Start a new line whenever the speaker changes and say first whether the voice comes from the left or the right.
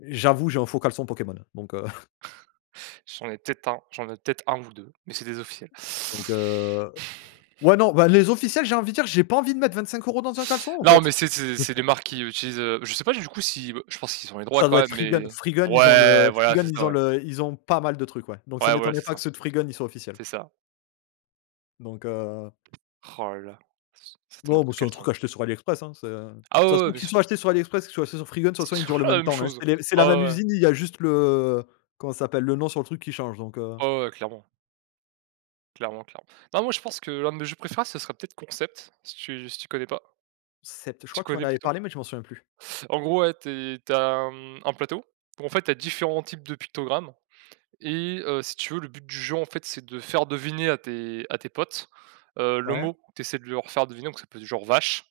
left: J'avoue j'ai un faux caleçon Pokémon, donc heu
right: J'en ai peut-être 1, j'en ai peut-être 1 ou 2, mais c'est des officiels.
left: donc heu, ouais, non, bah, les officiels, j'ai envie de dire, j'ai pas envie de mettre 25 € dans un caleçon, en
right: Non mais,
left: fait.
right: c'est c'est c'est des marques qui utilisent, heu, je sais pas du coup si je pense qu'ils ont les droits
left: Ça
right: quand
left: doit être
right: même, mais,
left: Freegun. Freegun ils ont
right: ouais,
left: le
right: voilà,
left: Freegun
right: c'est ça,
left: ils ont
right: ouais.
left: le ils ont pas mal de trucs, ouais, donc ça
right: Ouais, voilà,
left: m'étonnerait
right: c'est
left: pas que
right: ça,
left: ceux de Freegun, ils soient officiels
right: c'est ça.
left: donc heu
right: Oh là là, c cette
left: Non,
right: marque
left: bah,
right: de
left: c'est un truc
right: caleçon!
left: acheté sur AliExpress, hein, c'est, heu, de
right: Ah
left: toute
right: ouais, ouais,
left: façon
right: bien
left: qu'ils
right: sûr.
left: soient achetés sur AliExpress, qu'ils soient achetés sur Freegun, de toute
right: C'est
left: façon ils
right: toujours
left: durent le
right: la
left: même
right: même
left: temps, hein.
right: chose.
left: C'est les c'est la
right: Ouais,
left: même
right: ouais, ouais.
left: usine, il y a juste le comment ça s'appelle? Le nom sur le truc qui change, donc heu
right: Ouais, ouais, ouais, clairement. Clairement, clairement. Non, moi, je pense que l'un de mes jeux préférés, ce serait peut-être Concept si tu si tu connais pas.
left: C'est pt je
right: Si tu
left: crois que tu m'en
right: connais
left: avais
right: plutôt.
left: parlé mais je m'en souviens plus.
right: En gros, ouais, tu es tu as un, mmh, un plateau, où en fait, tu as différents types de pictogrammes et heu, si tu veux, le but du jeu, en fait, c'est de faire deviner à tes à tes potes, heu, le
left: Ouais.
right: mot que tu essaies de leur faire deviner, donc ça peut être du genre «vache»,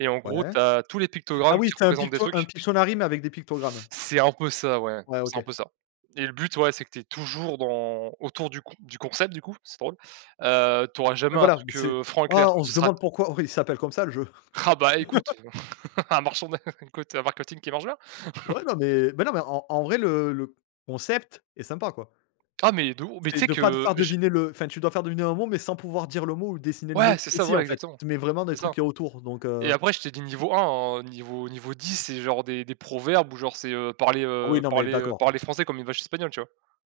right: et en gros,
left: Ouais.
right: tu as tous les
left: Ah
right: pictogrammes
left: oui,
right: qui
left: c'est un
right: représentent des
left: Picto un
right: trucs.
left: Pictonary mais avec des pictogrammes.
right: C'est un peu ça, ouais,
left: Ouais,
right: c'est un
left: OK.
right: peu ça et le but, ouais, c'est que tu es toujours dans autour du con du concept du coup, c'est drôle, heu, tu auras
left: Ouais,
right: jamais un
left: voilà,
right: truc,
left: c'est
right: heu, franc et clair,
left: ah, on
right: ça
left: se
right: sera
left: demande pourquoi il s'appelle comme ça le jeu.
right: Ah bah, écoute, un merchandi écoute, heu, un marketing qui marche bien!
left: Ouais, non, mais mais non, mais en en vrai le le concept est sympa, quoi.
right: Ah mais de haut, mais tu
left: C'est
right: sais
left: de pas te
right: que
left: faire
right: je
left: deviner le enfin, tu dois faire deviner un mot mais sans pouvoir dire le mot ou dessiner le
right: Ouais,
left: mot
right: c'est
left: et
right: ça,
left: si
right: voilà,
left: en fait,
right: exactement,
left: tu mets vraiment des
right: c'est
left: trucs
right: ça
left: qu'il y a autour, donc
right: et
left: heu
right: après, je t'ai dit niveau 1, niveau niveau 10 c'est genre des des proverbes ou genre c'est, heu, parler,
left: Ah oui,
right: heu,
left: non, mais
right: parler, heu,
left: d'accord.
right: parler français comme une vache espagnole, tu vois?